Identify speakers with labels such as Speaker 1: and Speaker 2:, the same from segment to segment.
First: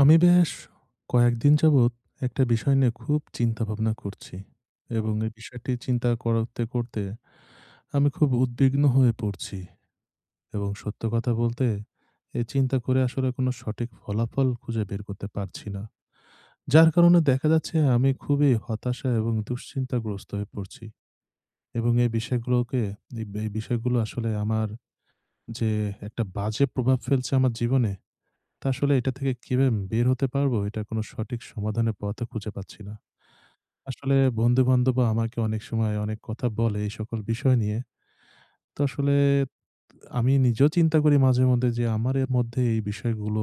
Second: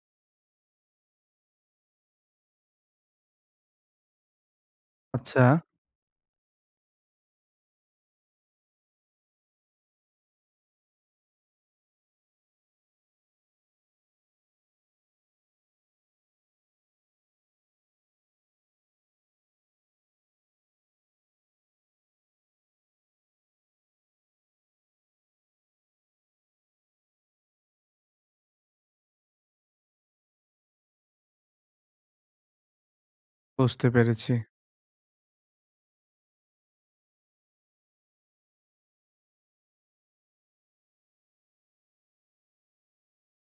Speaker 1: আমি বেশ কয়েকদিন যাবৎ একটা বিষয় নিয়ে খুব চিন্তা ভাবনা করছি, এবং এই
Speaker 2: আচ্ছা,
Speaker 1: বিষয়টি চিন্তা করতে করতে আমি খুব উদ্বিগ্ন হয়ে পড়ছি। এবং সত্য কথা বলতে, এই চিন্তা করে আসলে কোনো সঠিক ফলাফল খুঁজে বের করতে পারছি না, যার কারণে দেখা যাচ্ছে আমি খুবই হতাশা এবং দুশ্চিন্তাগ্রস্ত হয়ে পড়ছি। এবং এই বিষয়গুলোকে, এই এই বিষয়গুলো আসলে আমার যে একটা বাজে প্রভাব ফেলছে আমার জীবনে, তা আসলে এটা থেকে কিভাবে বের হতে পারবো, এটা কোনো সঠিক সমাধানের পথও খুঁজে পাচ্ছি না।
Speaker 2: বুঝতে
Speaker 1: আসলে
Speaker 2: পেরেছি।
Speaker 1: বন্ধু-বান্ধব আমাকে অনেক সময় অনেক কথা বলে এই সকল বিষয় নিয়ে। তো আসলে আমি নিজেও চিন্তা করি মাঝে মধ্যে যে আমার এর মধ্যে এই বিষয়গুলো,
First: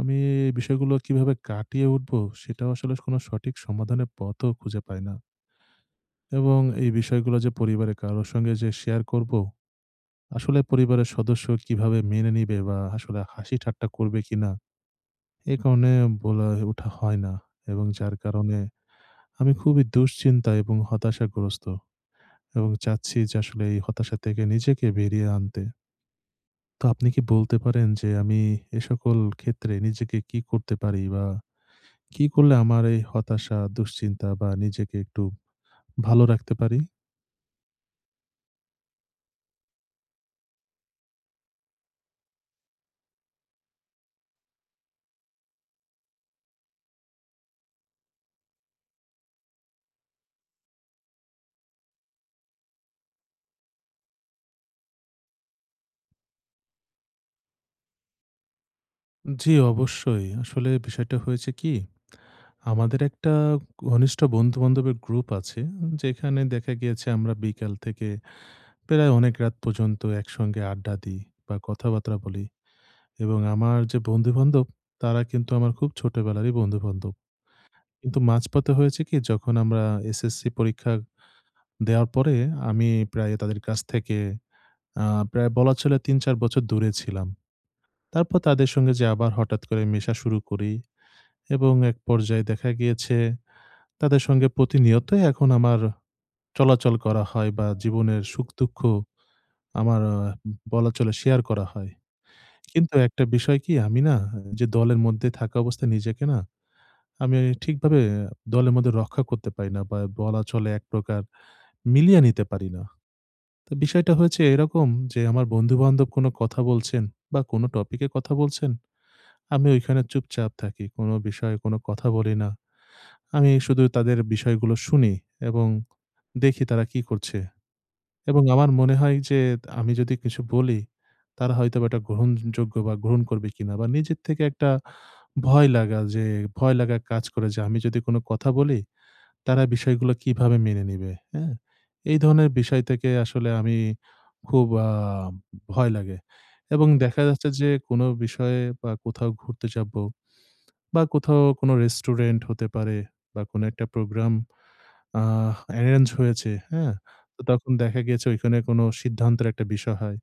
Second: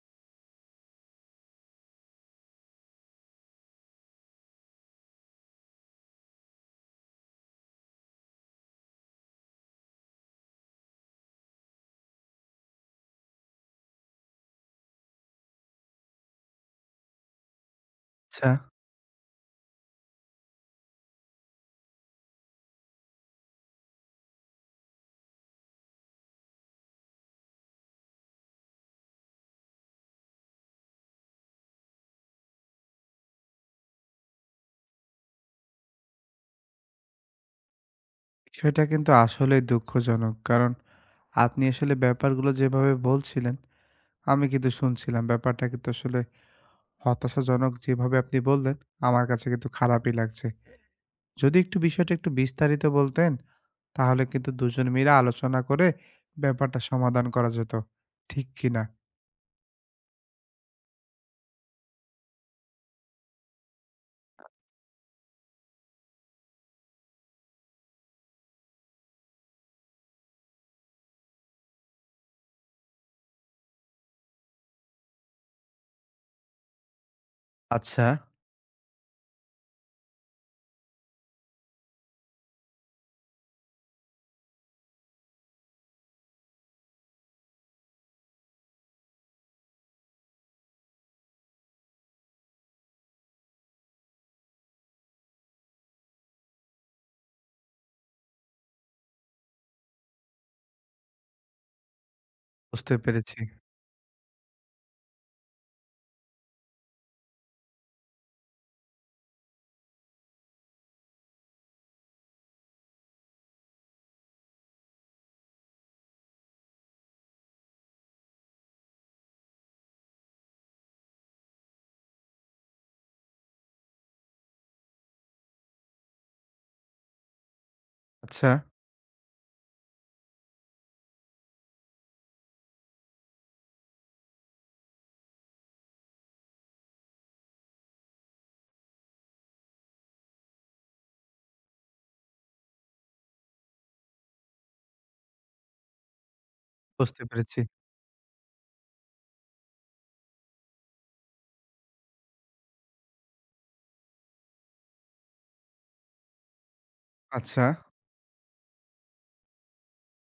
Speaker 1: আমি এই বিষয়গুলো কিভাবে কাটিয়ে উঠবো সেটাও আসলে কোনো সঠিক সমাধানের পথও খুঁজে পাই না। এবং এই বিষয়গুলো যে পরিবারের কারো সঙ্গে যে শেয়ার করব, আসলে পরিবারের সদস্য কিভাবে মেনে নিবে বা আসলে হাসি ঠাট্টা করবে কিনা, এই কারণে বলে ওঠা হয় না। এবং যার
Speaker 2: আচ্ছা,
Speaker 1: কারণে আমি খুবই দুশ্চিন্তা এবং হতাশাগ্রস্ত, এবং চাচ্ছি যে আসলে এই হতাশা থেকে নিজেকে বেরিয়ে আনতে। তো আপনি কি বলতে পারেন যে আমি এ সকল ক্ষেত্রে নিজেকে কি করতে পারি, বা কি করলে আমার এই হতাশা, দুশ্চিন্তা বা নিজেকে একটু ভালো রাখতে পারি?
Speaker 2: বিষয়টা কিন্তু আসলেই দুঃখজনক। কারণ আপনি আসলে ব্যাপারগুলো যেভাবে বলছিলেন, আমি কিন্তু শুনছিলাম। ব্যাপারটা কিন্তু আসলে হতাশাজনক যেভাবে আপনি বললেন, আমার কাছে কিন্তু খারাপই লাগছে। যদি একটু বিষয়টা একটু বিস্তারিত বলতেন, তাহলে কিন্তু ২ জন মিলে আলোচনা করে ব্যাপারটা সমাধান করা যেত। ঠিক কি না?
Speaker 1: জি, অবশ্যই। আসলে বিষয়টা হয়েছে কি, আমাদের একটা ঘনিষ্ঠ বন্ধু-বান্ধবের গ্রুপ আছে, যেখানে দেখা গিয়েছে আমরা বিকাল থেকে প্রায় অনেক রাত পর্যন্ত একসঙ্গে আড্ডা দিই বা কথাবার্তা বলি, এবং আমার যে বন্ধু-বান্ধব, তারা কিন্তু আমার খুব ছোটবেলারই বন্ধু-বান্ধব।
Speaker 2: আচ্ছা,
Speaker 1: কিন্তু মাঝপথে হয়েছে কি, যখন আমরা এসএসসি পরীক্ষা দেওয়ার পরে আমি প্রায় তাদের কাছ থেকে আ প্রায় বলা চলে ৩-৪ বছর দূরে ছিলাম। তারপর তাদের সঙ্গে যে আবার হঠাৎ করে মেশা শুরু করি, এবং এক পর্যায়ে দেখা গিয়েছে তাদের সঙ্গে প্রতিনিয়তই এখন আমার চলাচল করা হয়, বা জীবনের সুখ-দুঃখ আমার বলা চলে শেয়ার করা হয়।
Speaker 2: বুঝতে
Speaker 1: কিন্তু একটা
Speaker 2: পেরেছি।
Speaker 1: বিষয় কি, আমি না যে দলের মধ্যে থাকা অবস্থায় নিজেকে না, আমি ঠিকভাবে দলের মধ্যে রক্ষা করতে পারি না, বা বলা চলে এক প্রকার মিলিয়ে নিতে পারি না। তো বিষয়টা হয়েছে এরকম যে, আমার বন্ধু-বান্ধব কোনো কথা বলছেন বা কোনো টপিকে কথা বলছেন, আমি ওইখানে চুপচাপ থাকি। কোনো বিষয়ে কোনো কথা বলি না। আমি শুধু তাদের বিষয়গুলো শুনি, এবং দেখি তারা কি করছে। এবং
Speaker 2: আচ্ছা,
Speaker 1: আমার মনে হয় যে, আমি যদি কিছু বলি, তারা হয়তোবা এটা গ্রহণযোগ্য বা গ্রহণ করবে কিনা, বা নিজের থেকে একটা ভয় লাগা যে ভয় লাগা কাজ করে যে, আমি যদি কোনো কথা বলি, তারা বিষয়গুলো কিভাবে মেনে নিবে, হ্যাঁ? এই ধরনের বিষয় থেকে আসলে আমি খুব ভয় লাগে, এবং দেখা
Speaker 2: বুঝতে
Speaker 1: যাচ্ছে
Speaker 2: পেরেছি।
Speaker 1: যে কোনো বিষয়ে বা কোথাও ঘুরতে যাবো, বা কোথাও কোনো রেস্টুরেন্ট হতে পারে, বা কোনো একটা প্রোগ্রাম অ্যারেঞ্জ হয়েছে, হ্যাঁ? তো
Speaker 2: আচ্ছা,
Speaker 1: তখন দেখা গেছে ওইখানে কোনো সিদ্ধান্তের একটা বিষয় হয়।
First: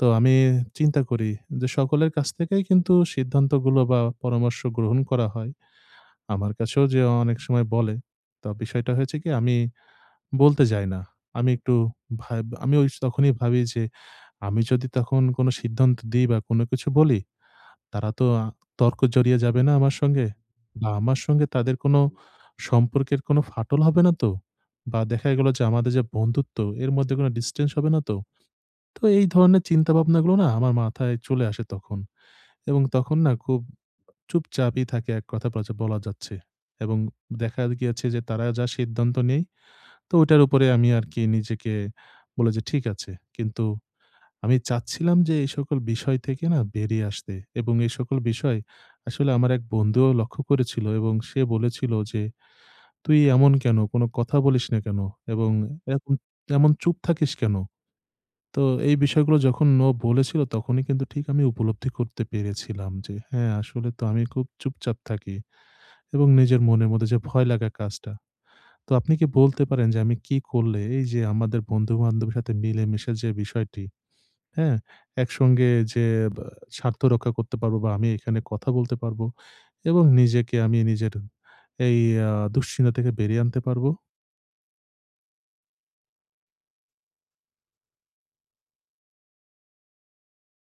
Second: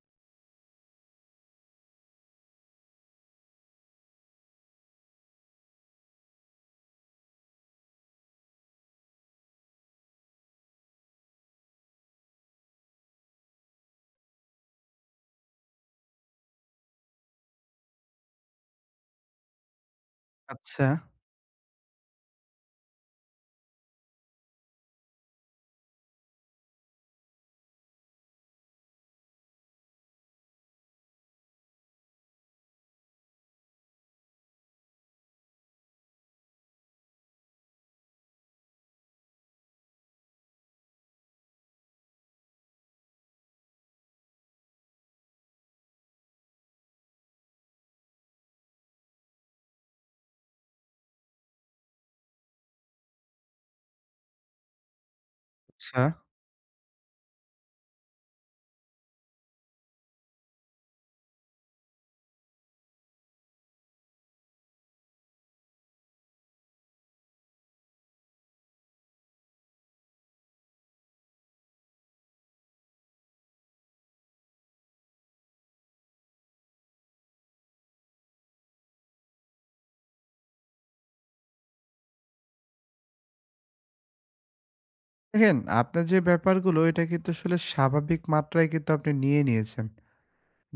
Speaker 1: তো আমি চিন্তা করি যে, সকলের কাছ থেকেই কিন্তু সিদ্ধান্তগুলো বা পরামর্শ গ্রহণ করা হয়। আমার কাছেও যে অনেক সময় বলে। তো বিষয়টা হয়েছে কি, আমি বলতে যাই না। আমি একটু ভাব আমি ওই তখনই ভাবি যে, আমি যদি তখন কোনো সিদ্ধান্ত দিই বা কোনো কিছু বলি, তারা তো তর্ক জড়িয়ে যাবে না আমার সঙ্গে?
Speaker 2: আচ্ছা,
Speaker 1: বা আমার সঙ্গে তাদের কোনো সম্পর্কের কোনো ফাটল হবে না তো? বা দেখা গেল যে, আমাদের যে বন্ধুত্ব, এর মধ্যে কোনো distance হবে না তো? তো এই ধরনের চিন্তাভাবনাগুলো না আমার মাথায় চলে আসে তখন। এবং তখন না খুব চুপচাপই থাকে, এক কথা বাচা বলা যাচ্ছে। এবং দেখা গিয়েছে যে তারা যা সিদ্ধান্ত নেয়, তো ওটার উপরে আমি আরকি নিজেকে বলে যে ঠিক আছে। কিন্তু আমি চাচ্ছিলাম যে এই সকল বিষয় থেকে না বেরিয়ে আসতে, এবং এই সকল বিষয় আসলে আমার এক বন্ধুও লক্ষ্য করেছিল, এবং সে বলেছিল যে, "তুই এমন কেন? কোনো কথা বলিস না কেন? এবং
Speaker 2: আচ্ছা।
Speaker 1: এরকম এমন চুপ থাকিস কেন?" তো এই বিষয়গুলো যখন ও বলেছিল, তখনই কিন্তু ঠিক আমি উপলব্ধি করতে পেরেছিলাম যে, হ্যাঁ, আসলে তো আমি খুব চুপচাপ থাকি, এবং নিজের মনের মধ্যে যে ভয় লাগা কাজটা। তো আপনি কি বলতে পারেন যে আমি কি করলে এই যে আমাদের বন্ধু-বান্ধবের সাথে মিলেমিশে যে বিষয়টি, হ্যাঁ? একসঙ্গে যে, বা স্বার্থ রক্ষা করতে পারবো, বা আমি এখানে কথা বলতে পারবো, এবং নিজেকে আমি নিজের এই দুশ্চিন্তা থেকে বেরিয়ে আনতে পারবো।
Speaker 2: দেখেন, আপনার যে ব্যাপারগুলো এটা কিন্তু আসলে স্বাভাবিক মাত্রায় কিন্তু আপনি নিয়ে নিয়েছেন।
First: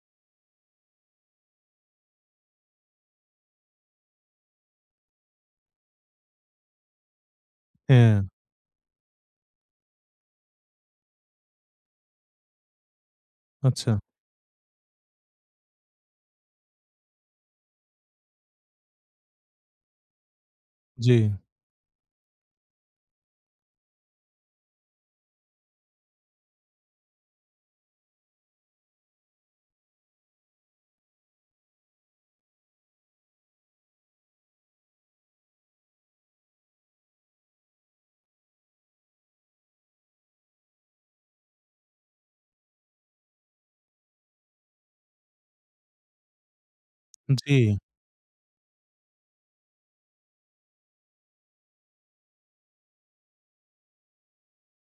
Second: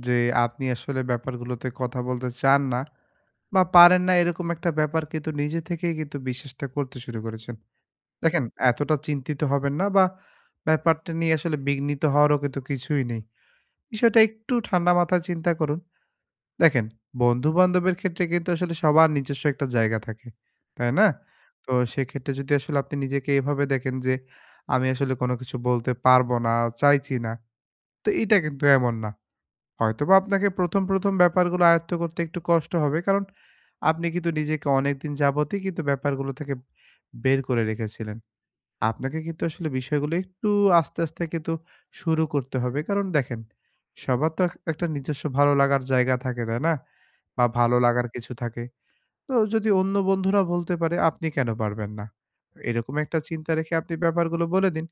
Speaker 2: যে আপনি আসলে ব্যাপারগুলোতে কথা বলতে চান না বা পারেন না এরকম একটা ব্যাপার কিন্তু নিজে থেকেই কিন্তু বিশ্বাসটা করতে শুরু করেছেন।
Speaker 1: হ্যাঁ,
Speaker 2: দেখেন, এতটা চিন্তিত হবেন না বা ব্যাপারটা নিয়ে আসলে বিঘ্নিত হওয়ারও কিন্তু কিছুই নেই।
Speaker 1: আচ্ছা।
Speaker 2: বিষয়টা একটু ঠান্ডা মাথায় চিন্তা করুন। দেখেন, বন্ধু-বান্ধবের ক্ষেত্রে কিন্তু আসলে সবার নিজস্ব একটা জায়গা থাকে। তাই না?
Speaker 1: জি,
Speaker 2: তো সেক্ষেত্রে যদি আসলে আপনি নিজেকে এভাবে দেখেন যে, আমি আসলে কোনো কিছু বলতে পারবো না, চাইছি না। তো এটা কিন্তু এমন না। হয়তোবা আপনাকে ১ম, ১ম ব্যাপারগুলো আয়ত্ত করতে একটু কষ্ট হবে। কারণ আপনি কিন্তু নিজেকে অনেকদিন যাবতই কিন্তু ব্যাপারগুলো থেকে বের করে রেখেছিলেন। আপনাকে কিন্তু আসলে বিষয়গুলো একটু আস্তে, আস্তে কিন্তু শুরু করতে হবে। কারণ দেখেন, সবার তো এক একটা নিজস্ব ভালো লাগার জায়গা থাকে, তাই না? বা
Speaker 1: জি।
Speaker 2: ভালো লাগার কিছু থাকে। তো যদি অন্য বন্ধুরা বলতে পারে, আপনি কেন পারবেন না? এরকম একটা চিন্তা রেখে আপনি ব্যাপারগুলো বলে দিন।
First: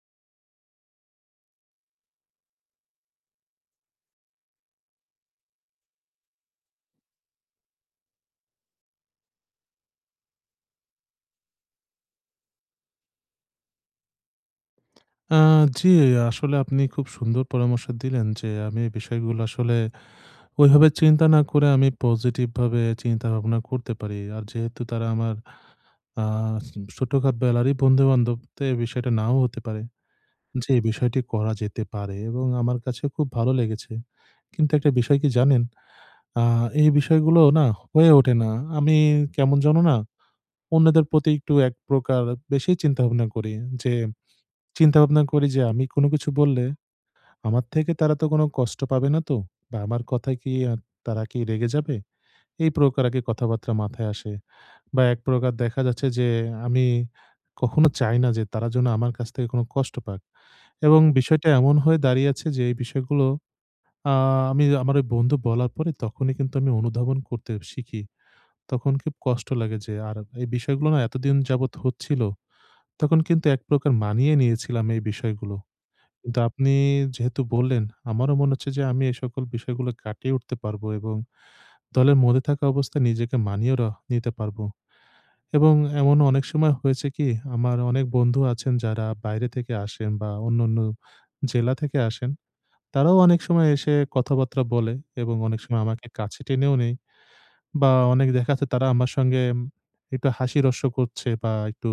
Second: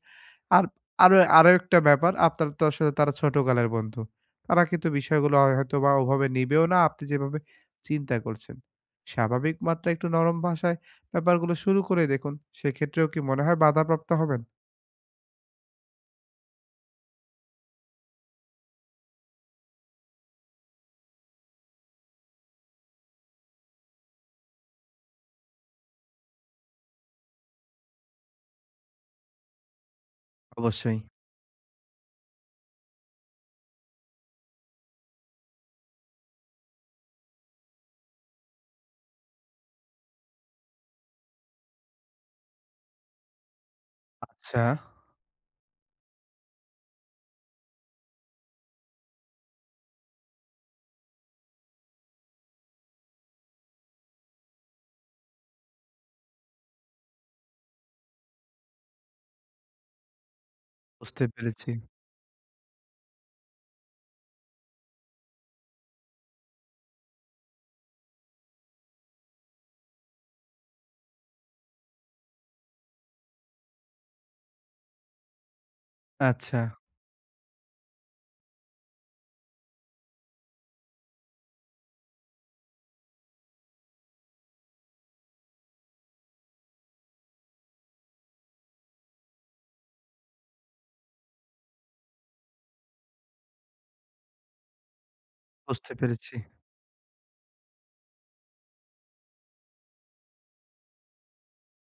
Speaker 2: আর আরো আরো একটা ব্যাপার, আপনার তো আসলে তারা ছোটকালের বন্ধু। তারা কিন্তু বিষয়গুলো হয়তোবা ওভাবে নিবেও না, আপনি যেভাবে চিন্তা করছেন। স্বাভাবিক মাত্রায় একটু নরম ভাষায় ব্যাপারগুলো শুরু করে দেখুন। সেক্ষেত্রেও কি মনে হয় বাধাপ্রাপ্ত হবেন?
Speaker 1: আ জি, আসলে আপনি খুব সুন্দর পরামর্শ দিলেন যে আমি এই বিষয়গুলো আসলে ওইভাবে চিন্তা না করে আমি পজিটিভ ভাবে চিন্তা ভাবনা করতে পারি। আর যেহেতু তারা আমার আ ছোটখাত বেলারই বন্ধু-বান্ধব, তো এই বিষয়টা নাও হতে পারে। জি,
Speaker 2: অবশ্যই।
Speaker 1: বিষয়টি করা যেতে পারে, এবং আমার কাছে খুব ভালো লেগেছে। কিন্তু একটা বিষয় কি জানেন? আ এই বিষয়গুলো না হয়ে ওঠে না। আমি কেমন যেন না অন্যদের প্রতি একটু এক প্রকার বেশি চিন্তাভাবনা করি। যে
Speaker 2: আচ্ছা,
Speaker 1: চিন্তাভাবনা করি যে, আমি কোনো কিছু বললে আমার থেকে তারা তো কোনো কষ্ট পাবে না তো? বা আমার কথায় কি তারা কি রেগে যাবে? এই প্রকার আগে কথাবার্তা মাথায় আসে। বা এক প্রকার দেখা যাচ্ছে যে আমি কখনো চাই না যে তারা যেন আমার কাছ থেকে কোনো কষ্ট পাক। এবং
Speaker 2: বুঝতে
Speaker 1: বিষয়টা
Speaker 2: পেরেছি।
Speaker 1: এমন হয়ে দাঁড়িয়েছে যে এই বিষয়গুলো, আ আমি আমার ওই বন্ধু বলার পরে তখনই কিন্তু আমি অনুধাবন করতে শিখি। তখন খুব কষ্ট লাগে যে, আর এই বিষয়গুলো না এতদিন যাবৎ হচ্ছিল, তখন কিন্তু এক প্রকার মানিয়ে নিয়েছিলাম এই বিষয়গুলো। কিন্তু
Speaker 2: আচ্ছা,
Speaker 1: আপনি যেহেতু বললেন, আমারও মনে হচ্ছে যে আমি এই সকল বিষয়গুলো কাটিয়ে উঠতে পারবো, এবং দলের মধ্যে থাকা অবস্থায় নিজেকে মানিয়েও নিতে পারবো। এবং এমন অনেক সময় হয়েছে কি, আমার অনেক বন্ধু আছেন যারা বাইরে থেকে আসেন বা অন্যান্য জেলা থেকে আসেন। তারাও অনেক সময় এসে কথাবার্তা বলে, এবং অনেক সময়
Speaker 2: বুঝতে
Speaker 1: আমাকে
Speaker 2: পেরেছি।
Speaker 1: কাছে টেনেও নেয়, বা অনেক দেখা যাচ্ছে তারা আমার সঙ্গে একটু হাসি-রহস্য করছে, বা একটু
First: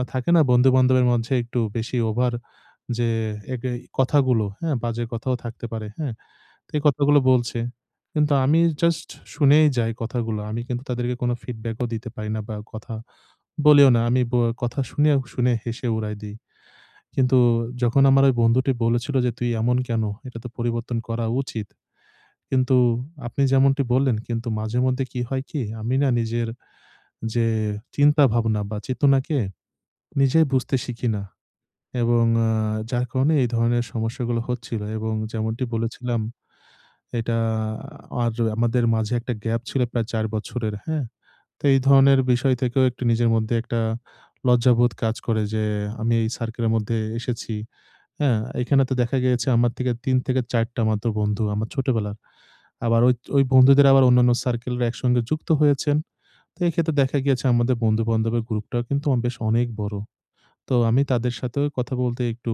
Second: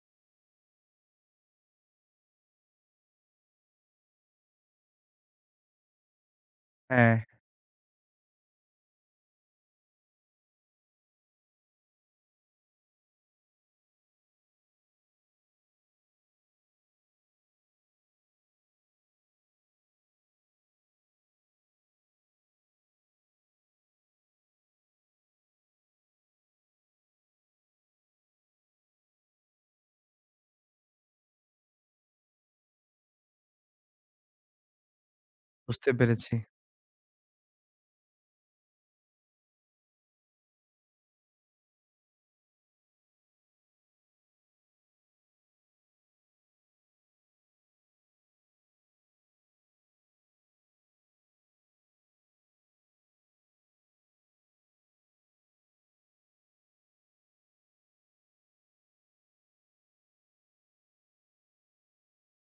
Speaker 1: থাকে না বন্ধু-বান্ধবের মধ্যে একটু বেশি ওভার যে এগে কথাগুলো, হ্যাঁ? বাজে কথাও থাকতে পারে, হ্যাঁ? তো এই
Speaker 2: হ্যাঁ,
Speaker 1: কথাগুলো বলছে। কিন্তু আমি জাস্ট শুনেই যাই কথাগুলো। আমি কিন্তু তাদেরকে কোনো ফিডব্যাকও দিতে পারি না বা কথা বলিও না। আমি কথা শুনে, শুনে হেসে উড়ায় দেই। কিন্তু যখন আমার ওই বন্ধুটি বলেছিল যে, "তুই এমন কেন? এটা তো পরিবর্তন করা উচিত।" কিন্তু আপনি যেমনটি বললেন, কিন্তু মাঝে মধ্যে কি হয় কি, আমি না নিজের যে চিন্তা ভাবনা বা চেতনাকে নিজেই বুঝতে শিখি না। এবং যার কারণে এই ধরনের সমস্যাগুলো হচ্ছিল। এবং যেমনটি
Speaker 2: বুঝতে
Speaker 1: বলেছিলাম,
Speaker 2: পেরেছি।
Speaker 1: এটা আর আমাদের মাঝে একটা গ্যাপ ছিল প্রায় ৪ বছরের, হ্যাঁ? তো এই ধরনের বিষয় থেকেও একটু নিজের মধ্যে একটা লজ্জাবোধ কাজ করে যে, আমি এই সার্কেলের মধ্যে এসেছি। হ্যাঁ? এখানে তো দেখা গিয়েছে আমার থেকে ৩ থেকে ৪ টা মাত্র বন্ধু আমার ছোটবেলার। আবার ওই ওই বন্ধুদের আবার অন্যান্য সার্কেলরা একসঙ্গে যুক্ত হয়েছেন। তো এক্ষেত্রে দেখা গিয়েছে আমাদের বন্ধু-বান্ধবের গ্রুপটাও কিন্তু বেশ অনেক বড়। তো আমি তাদের সাথেও কথা বলতে একটু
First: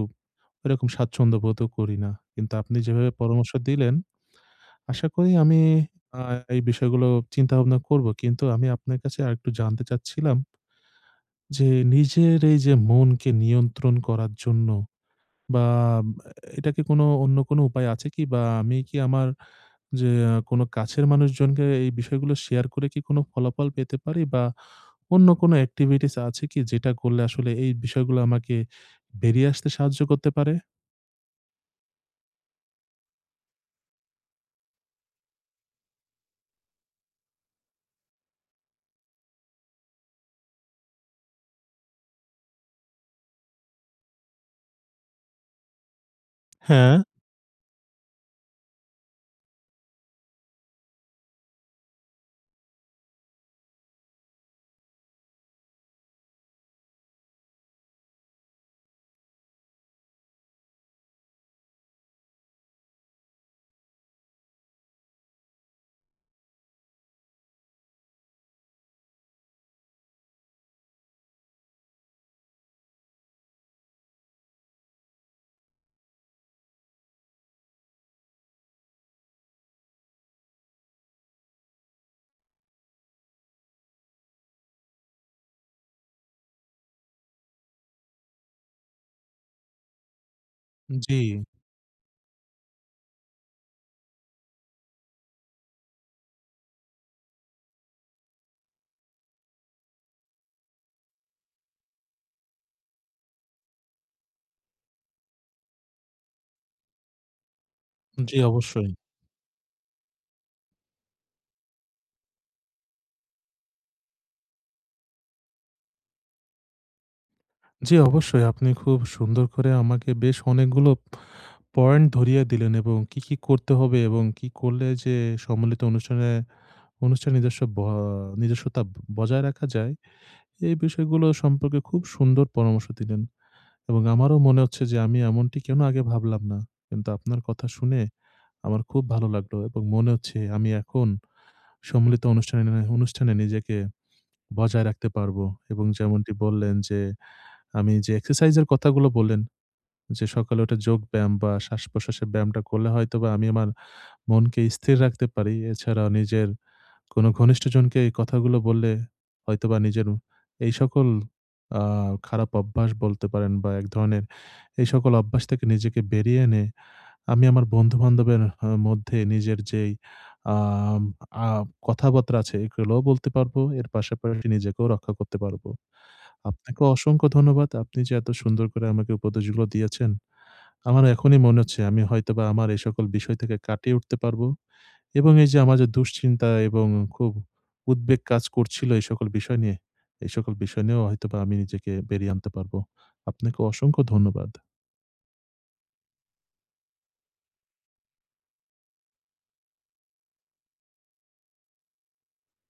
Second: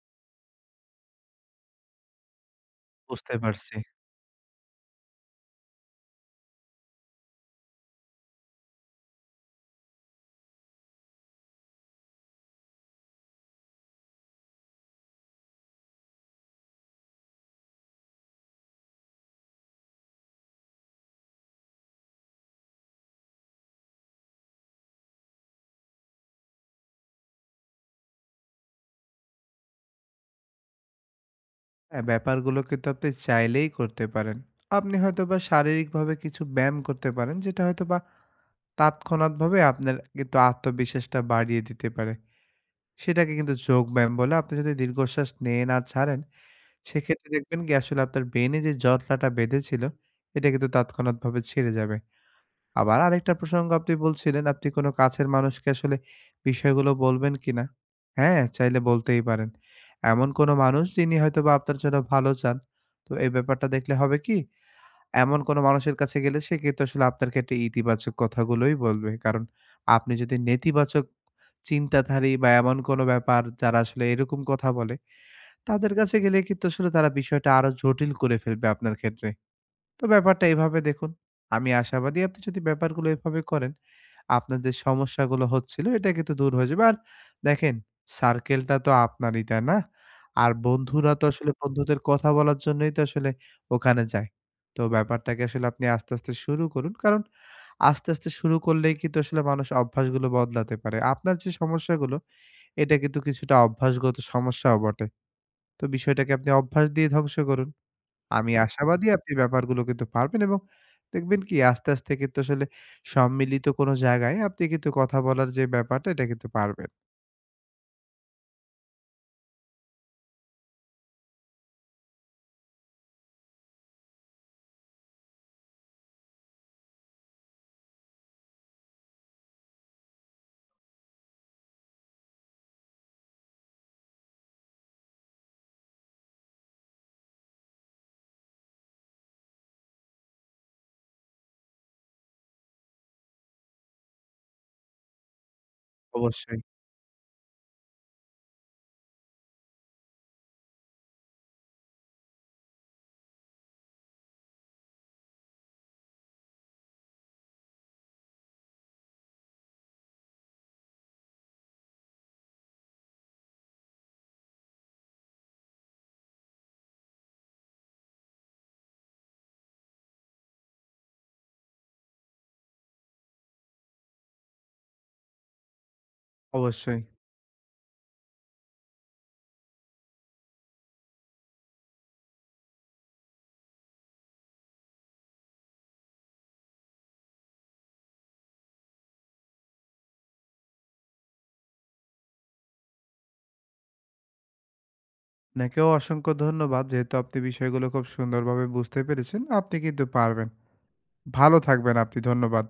Speaker 1: এরকম স্বাচ্ছন্দ্য বোধও করি না। কিন্তু আপনি যেভাবে
Speaker 2: বুঝতে
Speaker 1: পরামর্শ
Speaker 2: পারছি।
Speaker 1: দিলেন, আশা করি আমি আ এই বিষয়গুলো চিন্তাভাবনা করব। কিন্তু আমি আপনার কাছে আরেকটু জানতে চাচ্ছিলাম যে, নিজের এই যে মনকে নিয়ন্ত্রণ করার জন্য, বা এটা কি কোনো অন্য কোনো উপায় আছে কি? বা আমি কি আমার যে কোনো কাছের মানুষজনকে এই বিষয়গুলো শেয়ার করে কি কোনো ফলাফল পেতে পারি? বা অন্য কোনো activities আছে কি যেটা করলে আসলে এই বিষয়গুলো আমাকে বেরিয়ে আসতে সাহায্য করতে পারে?
Speaker 2: হ্যাঁ, ব্যাপারগুলো কিন্তু আপনি চাইলেই করতে পারেন। আপনি হয়তোবা শারীরিকভাবে কিছু ব্যায়াম করতে পারেন, যেটা হয়তোবা তাৎক্ষণাৎভাবে আপনার কিন্তু আত্মবিশ্বাসটা বাড়িয়ে দিতে পারে। সেটাকে কিন্তু যোগব্যায়াম বলে। আপনি যদি দীর্ঘশ্বাস নেন আর ছাড়েন,
Speaker 1: হ্যাঁ।
Speaker 2: সেক্ষেত্রে দেখবেন কি আসলে আপনার ব্রেইনে যে জটলাটা বেঁধেছিল, এটা কিন্তু তাৎক্ষণাৎভাবে ছেড়ে যাবে। আবার আরেকটা প্রসঙ্গ আপনি বলছিলেন, আপনি কোনো কাছের মানুষকে আসলে বিষয়গুলো বলবেন কিনা? হ্যাঁ, চাইলে বলতেই পারেন। এমন কোনো মানুষ যিনি হয়তোবা আপনার জন্য ভালো চান। তো এই ব্যাপারটা দেখলে হবে কি? এমন কোনো মানুষের কাছে গেলে সে কিন্তু আসলে আপনার ক্ষেত্রে ইতিবাচক কথাগুলোই বলবে। কারণ আপনি যদি নেতিবাচক চিন্তাধারী বা এমন কোনো ব্যাপার যারা আসলে এরকম কথা বলে, তাদের কাছে গেলে কিন্তু আসলে তারা বিষয়টা আরো জটিল করে ফেলবে আপনার ক্ষেত্রে। তো ব্যাপারটা এভাবে দেখুন। আমি আশাবাদী আপনি যদি ব্যাপারগুলো এভাবে করেন, আপনার যে সমস্যাগুলো হচ্ছিল এটা কিন্তু দূর হয়ে যাবে। আর দেখেন সার্কেলটা তো আপনারই, তাই না? আর বন্ধুরা
Speaker 1: জি,
Speaker 2: তো আসলে বন্ধুদের কথা বলার জন্যই তো আসলে ওখানে যায়। তো ব্যাপারটাকে আসলে আপনি আস্তে, আস্তে শুরু করুন। কারণ আস্তে, আস্তে শুরু করলেই কিন্তু আসলে মানুষ অভ্যাসগুলো বদলাতে পারে। আপনার যে সমস্যাগুলো এটা কিন্তু কিছুটা অভ্যাসগত সমস্যাও বটে। তো বিষয়টাকে আপনি অভ্যাস দিয়ে ধ্বংস করুন।
Speaker 1: জি
Speaker 2: আমি
Speaker 1: অবশ্যই।
Speaker 2: আশাবাদী আপনি ব্যাপারগুলো কিন্তু পারবেন এবং দেখবেন কি আস্তে, আস্তে কিন্তু আসলে সম্মিলিত কোনো জায়গায় আপনি কিন্তু কথা বলার যে ব্যাপারটা এটা কিন্তু পারবেন।
Speaker 1: জি অবশ্যই। আপনি খুব সুন্দর করে আমাকে বেশ অনেকগুলো পয়েন্ট ধরিয়ে দিলেন, এবং কি, কি করতে হবে, এবং কি করলে যে সম্মিলিত অনুষ্ঠানের নিজস্বতা বজায় রাখা যায়, এই বিষয়গুলো সম্পর্কে খুব সুন্দর পরামর্শ দিলেন, এবং আমারও মনে হচ্ছে যে আমি এমনটি কেন আগে ভাবলাম না। কিন্তু আপনার কথা শুনে আমার খুব ভালো লাগলো, এবং মনে হচ্ছে আমি এখন সম্মিলিত অনুষ্ঠানে অনুষ্ঠানে নিজেকে বজায় রাখতে পারবো, এবং যেমনটি
Speaker 2: অবশ্যই,
Speaker 1: বললেন যে, আমি যে এক্সারসাইজ এর কথাগুলো বললেন যে, সকালে উঠে যোগব্যায়াম বা শ্বাস-প্রশ্বাসের ব্যায়ামটা করলে হয়তোবা আমি আমার মনকে স্থির রাখতে পারি। এছাড়াও নিজের কোনো ঘনিষ্ঠজনকে এই কথাগুলো বললে হয়তোবা নিজের এই সকল আ খারাপ অভ্যাস বলতে পারেন, বা এক ধরনের এই সকল অভ্যাস থেকে নিজেকে বেরিয়ে এনে আমি আমার বন্ধু-বান্ধবের মধ্যে নিজের যেই আম আ কথাবার্তা আছে এগুলোও বলতে পারবো। এর পাশাপাশি নিজেকেও রক্ষা করতে পারবো। আপনাকে
Speaker 2: অবশ্যই।
Speaker 1: অসংখ্য ধন্যবাদ। আপনি যে এত সুন্দর করে আমাকে উপদেশগুলো দিয়েছেন। আমার এখনই মনে হচ্ছে আমি হয়তোবা আমার এই সকল বিষয় থেকে কাটিয়ে উঠতে পারবো। এবং এই যে আমার যে দুশ্চিন্তা এবং খুব উদ্বেগ কাজ করছিল এই সকল বিষয় নিয়ে, এই সকল বিষয় নিয়েও হয়তোবা আমি নিজেকে বেরিয়ে আনতে পারবো। আপনাকে অসংখ্য ধন্যবাদ।
Speaker 2: আপনাকেও অসংখ্য ধন্যবাদ। যেহেতু আপনি বিষয়গুলো খুব সুন্দরভাবে বুঝতে পেরেছেন, আপনি কিন্তু পারবেন। ভালো থাকবেন আপনি। ধন্যবাদ।